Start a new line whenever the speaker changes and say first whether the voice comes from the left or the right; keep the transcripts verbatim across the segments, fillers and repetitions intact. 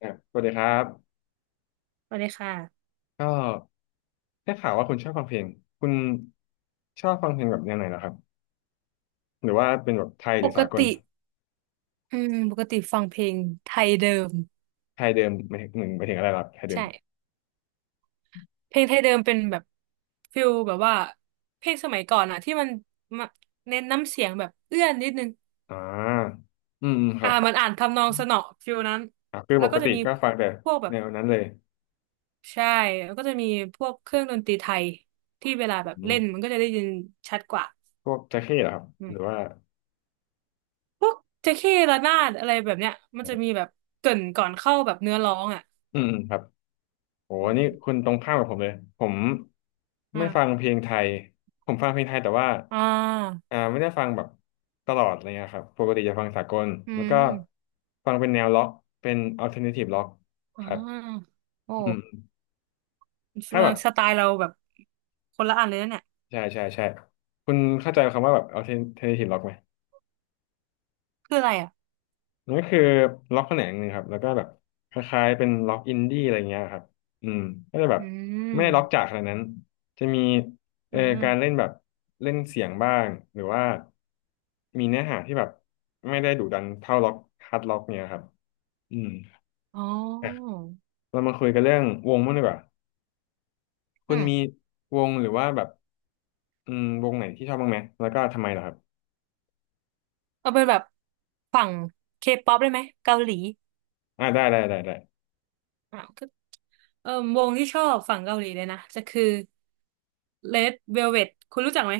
left: อ่ะสวัสดีครับ
right: สวัสดีค่ะ
left: ก็ได้ข่าวว่าคุณชอบฟังเพลงคุณชอบฟังเพลงแบบแนวไหนเหรอครับหรือว่าเป็นแบบไทยห
right: ป
left: รือสาก
right: ก
left: ล
right: ติอืมปกติฟังเพลงไทยเดิม
left: ไทยเดิมหมายถึงหนึ่งหมายถึงอะไรล่ะไทยเดิม
right: ใช่เพลงไทยเดิมเป็นแบบฟิลแบบว่าเพลงสมัยก่อนอะที่มันมาเน้นน้ำเสียงแบบเอื้อนนิดนึง
left: อ่าอืมอืมค
right: อ่า
left: รับ
right: มันอ่านทำนองสนอฟิลนั้น
left: อ่ะคือ
right: แล้
left: ป
right: ว
left: ก
right: ก็จะ
left: ติ
right: มี
left: ก็ฟังแต่
right: พวกแบ
left: แน
right: บ
left: วนั้นเลย
right: ใช่แล้วก็จะมีพวกเครื่องดนตรีไทยที่เวลาแบบ
left: อื
right: เล่
left: ม
right: นมันก็จะได้ยินชัดกว่า
left: พวกแจ็คเก็เหรอครับ
right: อื
left: หรือ
right: ม
left: ว่า
right: พวกแจ็คเก้ระนาดอะไรแบบเนี้ยมัน
left: อื
right: จะมี
left: ม
right: แบบเกริ่นก่อนเข้าแบบเนื้อร้องอะ
left: อืมครับ โอ้นี่คุณตรงข้ามกับผมเลยผมไม่ฟัง
right: อ่า
left: เพลงไทยผมฟังเพลงไทยแต่ว่า
right: อ่า
left: อ่าไม่ได้ฟังแบบตลอดอะไรเงี้ยครับปกติจะฟังสากล
right: อื
left: แล้วก็
right: ม
left: ฟังเป็นแนวล็อกเป็นอัลเทอร์เนทีฟล็อก
right: อ่
left: ครับ
right: าโอ้
left: อืมถ้าแบบ
right: สไตล์เราแบบคนละอันเลยนะเนี่ย
left: ใช่ใช่ใช่คุณเข้าใจคำว่าแบบอัลเทอร์เนทีฟล็อกไหม
right: คืออะไรอ่ะ
left: นั่นก็คือล็อกแขนงหนึ่งครับแล้วก็แบบคล้ายๆเป็นล็อกอินดี้อะไรเงี้ยครับอืมก็จะแบบ
right: อื
left: ไม่ได้ล็อกจ๋า
right: ม
left: ขนาดนั้นจะมี
right: อื
left: เอ่อ
right: ม
left: การเล่นแบบเล่นเสียงบ้างหรือว่ามีเนื้อหาที่แบบไม่ได้ดุดันเท่าล็อกฮาร์ดล็อกเนี่ยครับอืม
right: อ๋อ
left: เรามาคุยกันเรื่องวงมั่งดีกว่าคุ
right: อื
left: ณ
right: ม
left: มีวงหรือว่าแบบอืมวงไหนที่ชอบบ้างไหมแล้วก็ทำไมล่ะครับ
right: เอาเป็นแบบฝั่งเคป๊อปได้ไหมเกาหลี
left: อ่าได้ได้ได้ได้
right: อ่ะก็เออวงที่ชอบฝั่งเกาหลีเลยนะ จะคือ Red Velvet คุณรู้จักไหม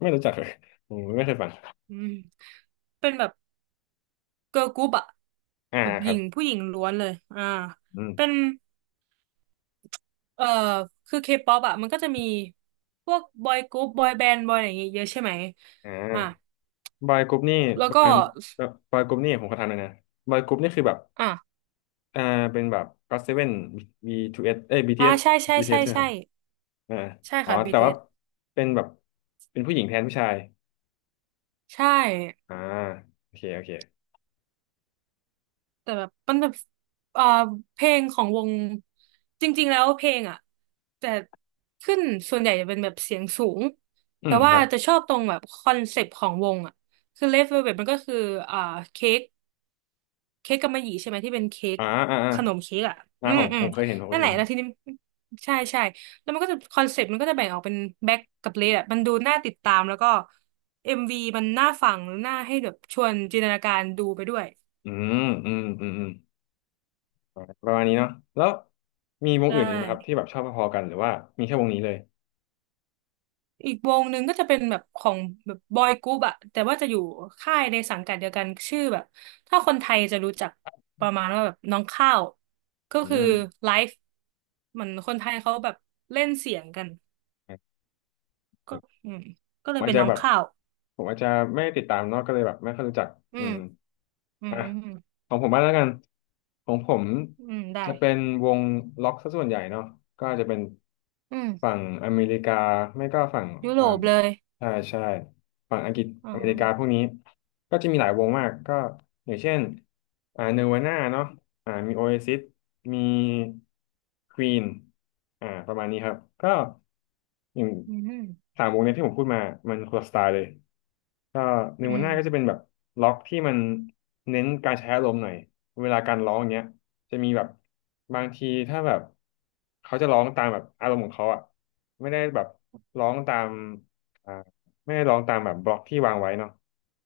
left: ไม่รู้จักเลยผมไม่เคยฟัง
right: อืม เป็นแบบเกิร์ลกรุ๊ปอะ
left: อ่า
right: แบบ
left: ค
right: ห
left: รั
right: ญิ
left: บ
right: งผู้หญิงล้วนเลย อ่า
left: อืม
right: เป็น เออคือเคป๊อปอ่ะมันก็จะมีพวกบอยกรุ๊ปบอยแบนด์บอยอะไรอย่างเงี้ยเยอะใช่ไหม
left: อ่า
right: อ่ะ
left: บอยกรุ๊ปนี่
right: แล้ว
left: ประ
right: ก็
left: มาณบอยกรุ๊ปนี่ผมขอถามหน่อยนะบอยกรุ๊ปนี่คือแบบ
right: อ่ะ
left: อ่าเป็นแบบก็อตเซเว่นบีทูเอสเอ้ยบีที
right: อ่า
left: เอส
right: ใช่ใช่
left: บีทีเอ
right: ใช่
left: สใช่ไหมค
right: ใช่
left: รับอ่า
right: ใช่
left: อ๋อ
right: ค่ะ
left: แต่ว่า
right: บี ที เอส
left: เป็นแบบเป็นผู้หญิงแทนผู้ชาย
right: ใช่
left: อ่าโอเคโอเค
right: แต่แบบมันแบบเอ่อเพลงของวงจริงๆแล้วเพลงอ่ะแต่ขึ้นส่วนใหญ่จะเป็นแบบเสียงสูง
left: อื
right: แต่
left: มค
right: ว่า
left: รับ
right: จะชอบตรงแบบคอนเซปต์ของวงอ่ะคือ Red Velvet มันก็คืออ่าเค้ก เค้กกำมะหยี่ใช่ไหมที่เป็นเค้ก
left: อ่าอ่าอ่า
right: ขนมเค้กอ่ะ
left: อ่า
right: อื
left: ผ
right: ม
left: ม
right: อื
left: ผ
right: ม
left: มเคยเห็นผมเค
right: นั่น
left: ย
right: แหละ
left: เห็น
right: แล้วทีนี้ใช่ใช่แล้วมันก็จะคอนเซ็ปต์มันก็จะแบ่งออกเป็นแบ็คกับเลดอ่ะมันดูน่าติดตามแล้วก็เอ็มวีมันน่าฟังน่าให้แบบชวนจินตนาการดูไปด้วย
left: อืมอืมอืมอืมอ่าประมาณนี้เนาะแล้วมีวง
right: ใช่
left: อื่นอีกไหมครับที่แบบชอบพอๆกันหรือว่ามีแค่วงนี้เลย
right: อีกวงหนึ่งก็จะเป็นแบบของแบบบอยกรุ๊ปอ่ะแต่ว่าจะอยู่ค่ายในสังกัดเดียวกันชื่อแบบถ้าคนไทยจะรู้จักประมาณว่าแบบน้องข้าวก็
left: อื
right: คือ
left: ม
right: ไลฟ์เหมือนคนไทยเขาแบบเล่นเสียงกัน ก็อืมก็
left: ผ
right: เล
left: ม
right: ย
left: อาจ
right: เป็น
left: จะ
right: น้อง
left: แบบ
right: ข้าว
left: ผมอาจจะไม่ได้ติดตามเนาะก็เลยแบบไม่ค่อยรู้จัก
right: อื
left: อื
right: ม
left: ม
right: อื
left: อ่ะ
right: ม
left: ของผมบ้างแล้วกันของผม
right: อืมได้
left: จะเป็นวงล็อกซะส่วนใหญ่เนาะก็อาจจะเป็น
right: อืม
left: ฝั่งอเมริกาไม่ก็ฝั่ง
right: ยุโร
left: อ่า
right: ปเลย
left: ใช่ใช่ฝั่งอังกฤษ
right: อื
left: อเมริกาพวก
right: ม
left: นี้ก็จะมีหลายวงมากก็อย่างเช่นอ่าเนวาน่าเนาะ อ่ามีโอเอซิสมีควีนอ่าประมาณนี้ครับก็อย่าง
right: อืมอื
left: สามวงเนี้ยที่ผมพูดมามันคนละสไตล์เลยก็ในวันหน้าก็
right: ม
left: จะเป็นแบบล็อกที่มันเน้นการใช้อารมณ์หน่อยเวลาการร้องอย่างเงี้ยจะมีแบบบางทีถ้าแบบเขาจะร้องตามแบบอารมณ์ของเขาอ่ะไม่ได้แบบร้องตามอ่าไม่ได้ร้องตามแบบบล็อกที่วางไว้เนาะ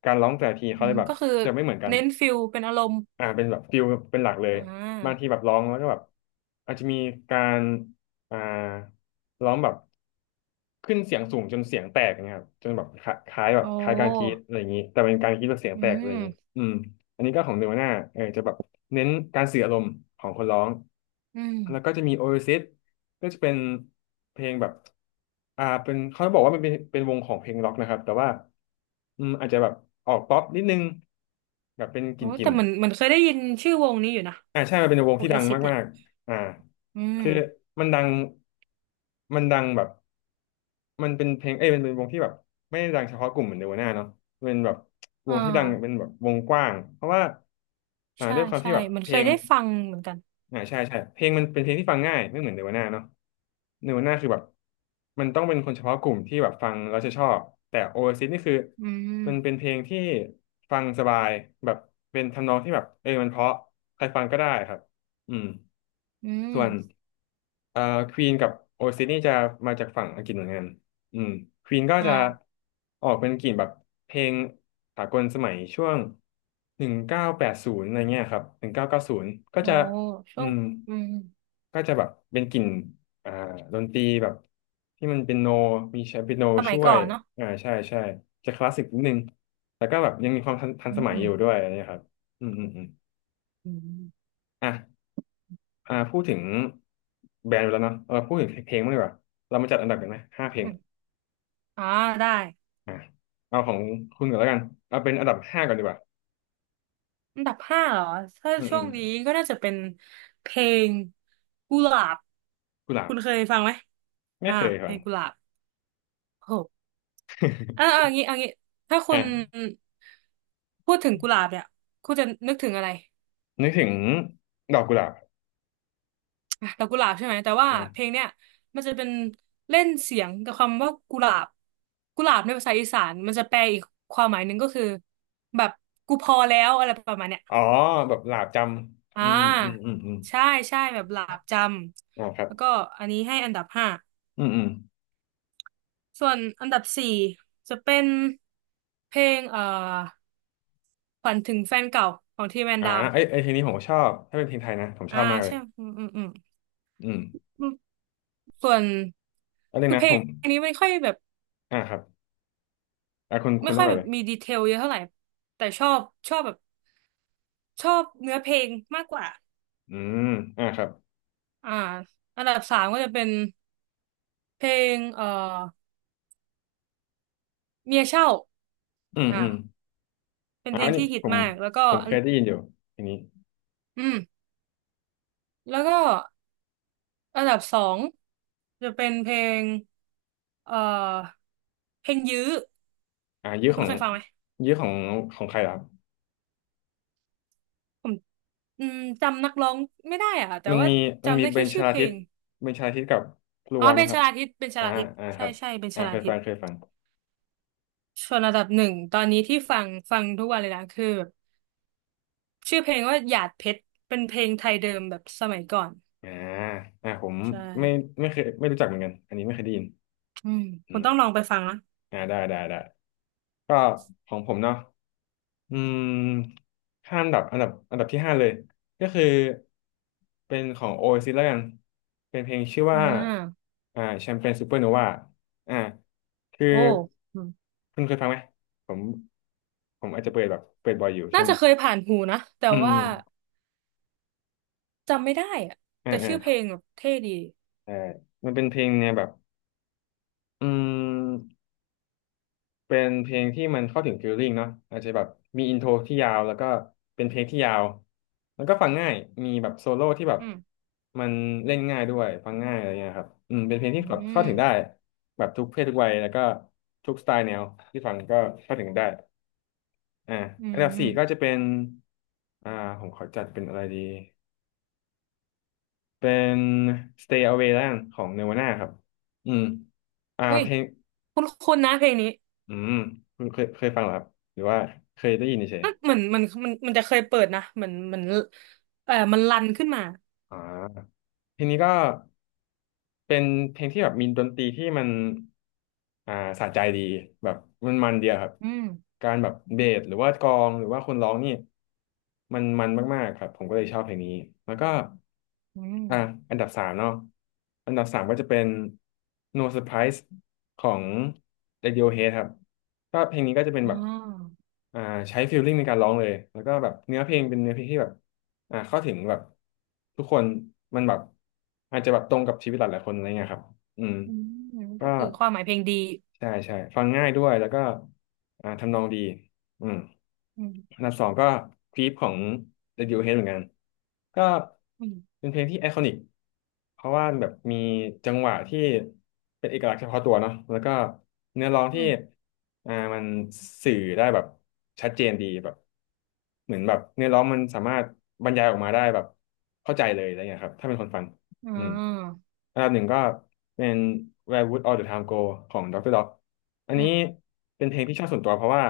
left: การร้องแต่ละทีเขา
right: อื
left: เล
right: ม
left: ยแบบ
right: ก็คือ
left: จะไม่เหมือนกัน
right: เน้นฟิลเป็นอารมณ์
left: อ่าเป็นแบบฟิลเป็นหลักเลย
right: อ่
left: บางที
right: า
left: แบบร้องแล้วก็แบบอาจจะมีการอ่าร้องแบบขึ้นเสียงสูงจนเสียงแตกนะครับจนแบบคล้าคล้ายแบบ
right: โอ้
left: คล้ายการกรีดอะไรอย่างนี้แต่เป็นการกรีดแบบเสียง
right: อื
left: แตกอะไรอย่างนี้
right: ม
left: อืมอันนี้ก็ของเนวาน่าเออจะแบบเน้นการสื่ออารมณ์ของคนร้อง
right: อืม
left: แล้วก็จะมีโอเอซิสก็จะเป็นเพลงแบบอ่าเป็นเขาบอกว่ามันเป็นเป็นวงของเพลงร็อกนะครับแต่ว่าอืมอาจจะแบบออกป๊อปนิดนึงแบบเป็นก
right: โอ้
left: ลิ่
right: แต่
left: น
right: เหมือนเห
left: ๆ
right: มือนเคยได้ยินชื่อวงนี้อยู่นะ
left: อ่าใช่มันเป็นวง
right: โอ
left: ที่
right: เอ
left: ดัง
right: ซิสเนี่
left: มา
right: ย
left: ก อ่า
right: อืม
left: คือมันดังมันดังแบบมันเป็นเพลงเอ้ยเป็นวงที่แบบไม่ได้ดังเฉพาะกลุ่มเหมือนเนวาน่าเนาะเป็นแบบว
right: อ่
left: งที่ดังเป็น
right: า
left: แบบวงกว้างเพราะว่าอ่า
right: ใช่
left: ด้วยความที่
right: ใช่
left: แบบ
right: เหมือน
left: เพ
right: เค
left: ล
right: ย
left: ง
right: ได้ฟังเหมือนกัน
left: อ่าใช่ใช่เพลงมันเป็นเพลงที่ฟังง่ายไม่เหมือนเนวาน่าเนาะเนวาน่าคือแบบมันต้องเป็นคนเฉพาะกลุ่มที่แบบฟังแล้วจะชอบแต่โอเอซิสนี่คือ
right: อื
left: มันเป็น
right: ม
left: เพลงที่ฟังสบายแบบเป็นทำนองที่แบบเออมันเพราะใครฟังก็ได้ครับอืม
right: อืม
left: ส่วนเอ่อควีนกับโอซิสนี่จะมาจากฝั่งอังกฤษเหมือนกันอืมควีนก็
right: อ่า
left: จะออกเป็นกลิ่นแบบเพลงสากลสมัยช่วงหนึ่งเก้าแปดศูนย์อะไรเงี้ยครับหนึ่งเก้าเก้าศูนย์ก็
right: โอ้
left: จะอื
right: ช่วง
left: ม
right: อืม
left: ก็จะแบบเป็นกลิ่นอ่าดนตรีแบบที่มันเป็นโนมีใช้เปียโน
right: สมั
left: ช่
right: ย
left: ว
right: ก่
left: ย
right: อนเนาะ
left: อ่าใช่ใช่จะคลาสสิกนิดนึงแล้วก็แบบยังมีความทันทัน
right: อื
left: ส
right: ม
left: มัย
right: อื
left: อ
right: ม
left: ยู่ด้วยอะไรเงี้ยครับอืมอืมอืม
right: อื
left: อ่ะ อ่าพูดถึงแบรนด์ไปแล้วเนาะเราพูดถึงเพลงบ้างดีกว่าเรามาจัดอันดับกันไหมห้าเพลง
right: มอ่าได้
left: อ่าเอาของคุณก่อนแล้วกันเอาเป็นอันดับห้าก่อนดีกว่า
right: อันดับห้าเหรอถ้า
left: อืม
right: ช่
left: อื
right: ว
left: ม
right: งนี้ก็น่าจะเป็นเพลงกุหลาบ
left: กุหลาบ
right: คุณเคยฟังไหม
left: ไม่
right: อ่า
left: เคย
right: เพ
left: ก่อ
right: ล
left: น
right: งกุหลาบโอ้โหอ่าอ่าอย่างงี้เอ่างี้ถ้าคุณ
left: อ่ะ
right: พูดถึงกุหลาบเนี่ยคุณจะนึกถึงอะไร
left: นึกถึงดอกกุหลาบ
right: อ่ะแต่กุหลาบใช่ไหมแต่ว่า
left: อ่ะ
right: เพลงเนี่ยมันจะเป็นเล่นเสียงกับคำว่ากุหลาบกุหลาบในภาษาอีสานมันจะแปลอีกความหมายหนึ่งก็คือแบบกูพอแล้วอะไรประมาณเนี้ย
left: อ๋อแบบหลาบจำ
right: อ่
left: อืมอืม
right: า
left: อืมอืมอ
right: ใช่
left: ม
right: ใช่แบบหลาบจ
left: อ่าครั
right: ำ
left: บ
right: แล้วก็อันนี้ให้อันดับห้า
left: อืมอืม
right: ส่วนอันดับสี่จะเป็นเพลงเอ่อฝันถึงแฟนเก่าของทีแมน
left: อ่า
right: ดาว
left: ไอไอเพลงนี้ผมก็ชอบถ้าเป็นเพลงไทยนะผมช
right: อ่า
left: อบมากเลย
right: ใช่อืมอืมอืม
left: อืม
right: อืมส่วน
left: แล้วนึง
right: คือ
left: นะ
right: เพล
left: ผ
right: ง
left: ม
right: นี้ไม่ค่อยแบบ
left: อ่าครับอ่าคุณคุ
right: ไม่
left: ณต้
right: ค่
left: อ
right: อ
left: ง
right: ย
left: ก่อ
right: แบ
left: น
right: บ
left: เลย
right: มีดีเทลเยอะเท่าไหร่แต่ชอบชอบแบบชอบเนื้อเพลงมากกว่า
left: อืมอ่าครับ
right: อ่าอันดับสามก็จะเป็นเพลงเอ่อเมียเช่า
left: อืม
right: อ่า
left: อืม
right: เป็น
left: อ่า
right: เพล
left: อัน
right: ง
left: นี้
right: ที่ฮิต
left: ผม
right: มากแล้วก็
left: ผม
right: อั
left: เค
right: น
left: ยได้ยินอยู่เพลงนี้
right: อืม แล้วก็อันดับสองจะเป็นเพลงเอ่อเพลงยื้อ
left: อ่ายื้อ
right: คุ
left: ข
right: ณ
left: อง
right: เคยฟังไหม
left: ยื้อของของใครล่ะครับ
right: ผมอืมจำนักร้องไม่ได้อะแต่
left: มัน
right: ว่า
left: มีมัน
right: จำ
left: มี
right: ได้
left: เบ
right: แค่
left: นช
right: ชื่อ
left: ลา
right: เพล
left: ทิศ
right: ง
left: เบนชลาทิศกับพลั
right: อ๋อ
left: ว
right: เบ
left: มั้ง
right: น
left: ค
right: ช
left: รับ
right: ลาทิตเบนช
left: อ่า
right: ลาทิต
left: อ่าค
right: ใช่
left: รับ
right: ใช่เบนช
left: อ่าเค
right: ลา
left: ย
right: ทิ
left: ฟั
right: ต
left: งเคยฟัง
right: ส่วนอันดับหนึ่งตอนนี้ที่ฟังฟังทุกวันเลยนะคือแบบชื่อเพลงว่าหยาดเพชรเป็นเพลงไทยเดิมแบบสมัยก่อน
left: อ่าอ่าผม
right: ใช่
left: ไม่ไม่เคยไม่รู้จักเหมือนกันอันนี้ไม่เคยได้ยิน
right: อืม
left: อื
right: คุณ
left: ม
right: ต้องลองไปฟังนะ
left: อ่าได้ได้ได้ก็ของผมเนาะ อืมห้าอันดับอันดับอันดับที่ห้าเลยก็คือเป็นของ o a ซิสแล้วกันเป็นเพลงชื่อ
right: อ่
left: ว่า
right: า
left: อ่าแชมเปญซูเปอร์โนวาอ่าคือ
right: โอ้อืม
left: คุณเคยฟังไหมผมผมอาจจะเปิดแบบเปิดบ่อยอยู่ช่ว
right: น่า
left: ง
right: จะ
left: นี้
right: เคยผ่านหูนะแต่
left: อืม
right: ว่า จำไม่ได้อะ
left: อื
right: แต่
left: มอ่าอ่า
right: ชื่อเพลงแบบเท่ดี
left: เออมันเป็นเพลงเนี่ยแบบอืม เป็นเพลงที่มันเข้าถึงฟีลลิ่งเนาะอาจจะแบบมีอินโทรที่ยาวแล้วก็เป็นเพลงที่ยาวแล้วก็ฟังง่ายมีแบบโซโล่ที่แบบ
right: อืม
left: มันเล่นง่ายด้วยฟังง่ายอะไรเงี้ยครับอืมเป็นเพลง
right: อื
left: ที่แบบเข้า
right: ม
left: ถึงได้แบบทุกเพศทุกวัยแล้วก็ทุกสไตล์แนวที่ฟังก็เข้าถึงได้อ่า
right: อื
left: อันดับสี่ก็จะ
right: ม
left: เป็นอ่าผมขอจัดเป็นอะไรดีเป็น Stay Away แล้วกันของ Nirvana ครับอืมอ่า
right: เฮ้ย
left: เพลง
right: คุ้นคุ้นนะเพลงนี้
left: อืมคุณเคยเคยฟังเหรอครับหรือว่าเคยได้ยินเฉย
right: มันเหมือนมันมันมันจะเคยเปิดนะเหมือนเหมือนเออมันรันขึ้นมา
left: อ่าเพลงนี้ก็เป็นเพลงที่แบบมีดนตรีที่มันอ่าสะใจดีแบบมันมันเดียวครับ
right: อืม
left: การแบบเบสหรือว่ากลองหรือว่าคนร้องนี่มันมันมากๆครับผมก็เลยชอบเพลงนี้แล้วก็
right: อืม
left: อ่าอันดับสามเนาะอันดับสามก็จะเป็น No Surprise ของ Radiohead ครับก็เพลงนี้ก็จะเป็น
right: อ๋อ
left: แบบ อ่าใช้ฟีลลิ่งในการร้องเลยแล้วก็แบบเนื้อเพลงเป็นเนื้อเพลงที่แบบอ่าเข้าถึงแบบทุกคนมันแบบอาจจะแบบตรงกับชีวิตหลายๆคนอะไรเงี้ยครับอืม
right: อืม
left: ก็
right: ก็คือความหมายเพลงดี
left: ใช่ใช่ฟังง่ายด้วยแล้วก็อ่าทำนองดีอืม
right: อืม
left: อันดับสองก็คลิปของ Radiohead เหมือนกันก็
right: อืม
left: เป็นเพลงที่ไอคอนิกเพราะว่าแบบมีจังหวะที่เป็นเอกลักษณ์เฉพาะตัวเนาะแล้วก็เนื้อร้อง
right: อื
left: ที่
right: ม
left: อ่ามันสื่อได้แบบชัดเจนดีแบบเหมือนแบบเนื้อร้องมันสามารถบรรยายออกมาได้แบบเข้าใจเลยอะไรเงี้ยครับถ้าเป็นคนฟัง
right: อ๋
left: อืม
right: อ
left: อันดับหนึ่งก็เป็น Where Would All the Time Go ของ ดอกเตอร์ Dog อัน
right: อื
left: นี้
right: ม
left: เป็นเพลงที่ชอบส่วนตัวเพราะว่า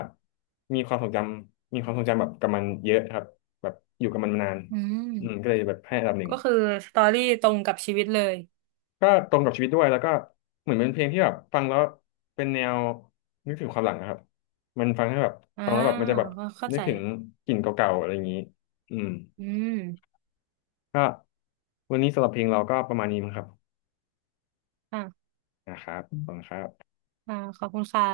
left: มีความทรงจำมีความทรงจำแบบกับมันเยอะครับแบบอยู่กับมันมานาน
right: อืม
left: อืมก็เลยแบบให้อันดับหนึ่ง
right: ก็คือสตอรี่ตรงกับชีวิตเลย
left: ก็ตรงกับชีวิตด้วยแล้วก็เหมือนเป็นเพลงที่แบบฟังแล้วเป็นแนวนึกถึงความหลังนะครับมันฟังให้แบบ
right: อ่า
left: ฟังแล้วแบบมันจะแบบ
right: เข้า
left: นึ
right: ใจ
left: กถึงกลิ่นเก่าๆอะไรอย่างนี้อืม
right: อืม
left: ก็วันนี้สำหรับเพลงเราก็ประมาณนี้มั้งครับ
right: อ่ะ
left: นะครับขอบคุณครับ
right: อ่าขอบคุณค่ะ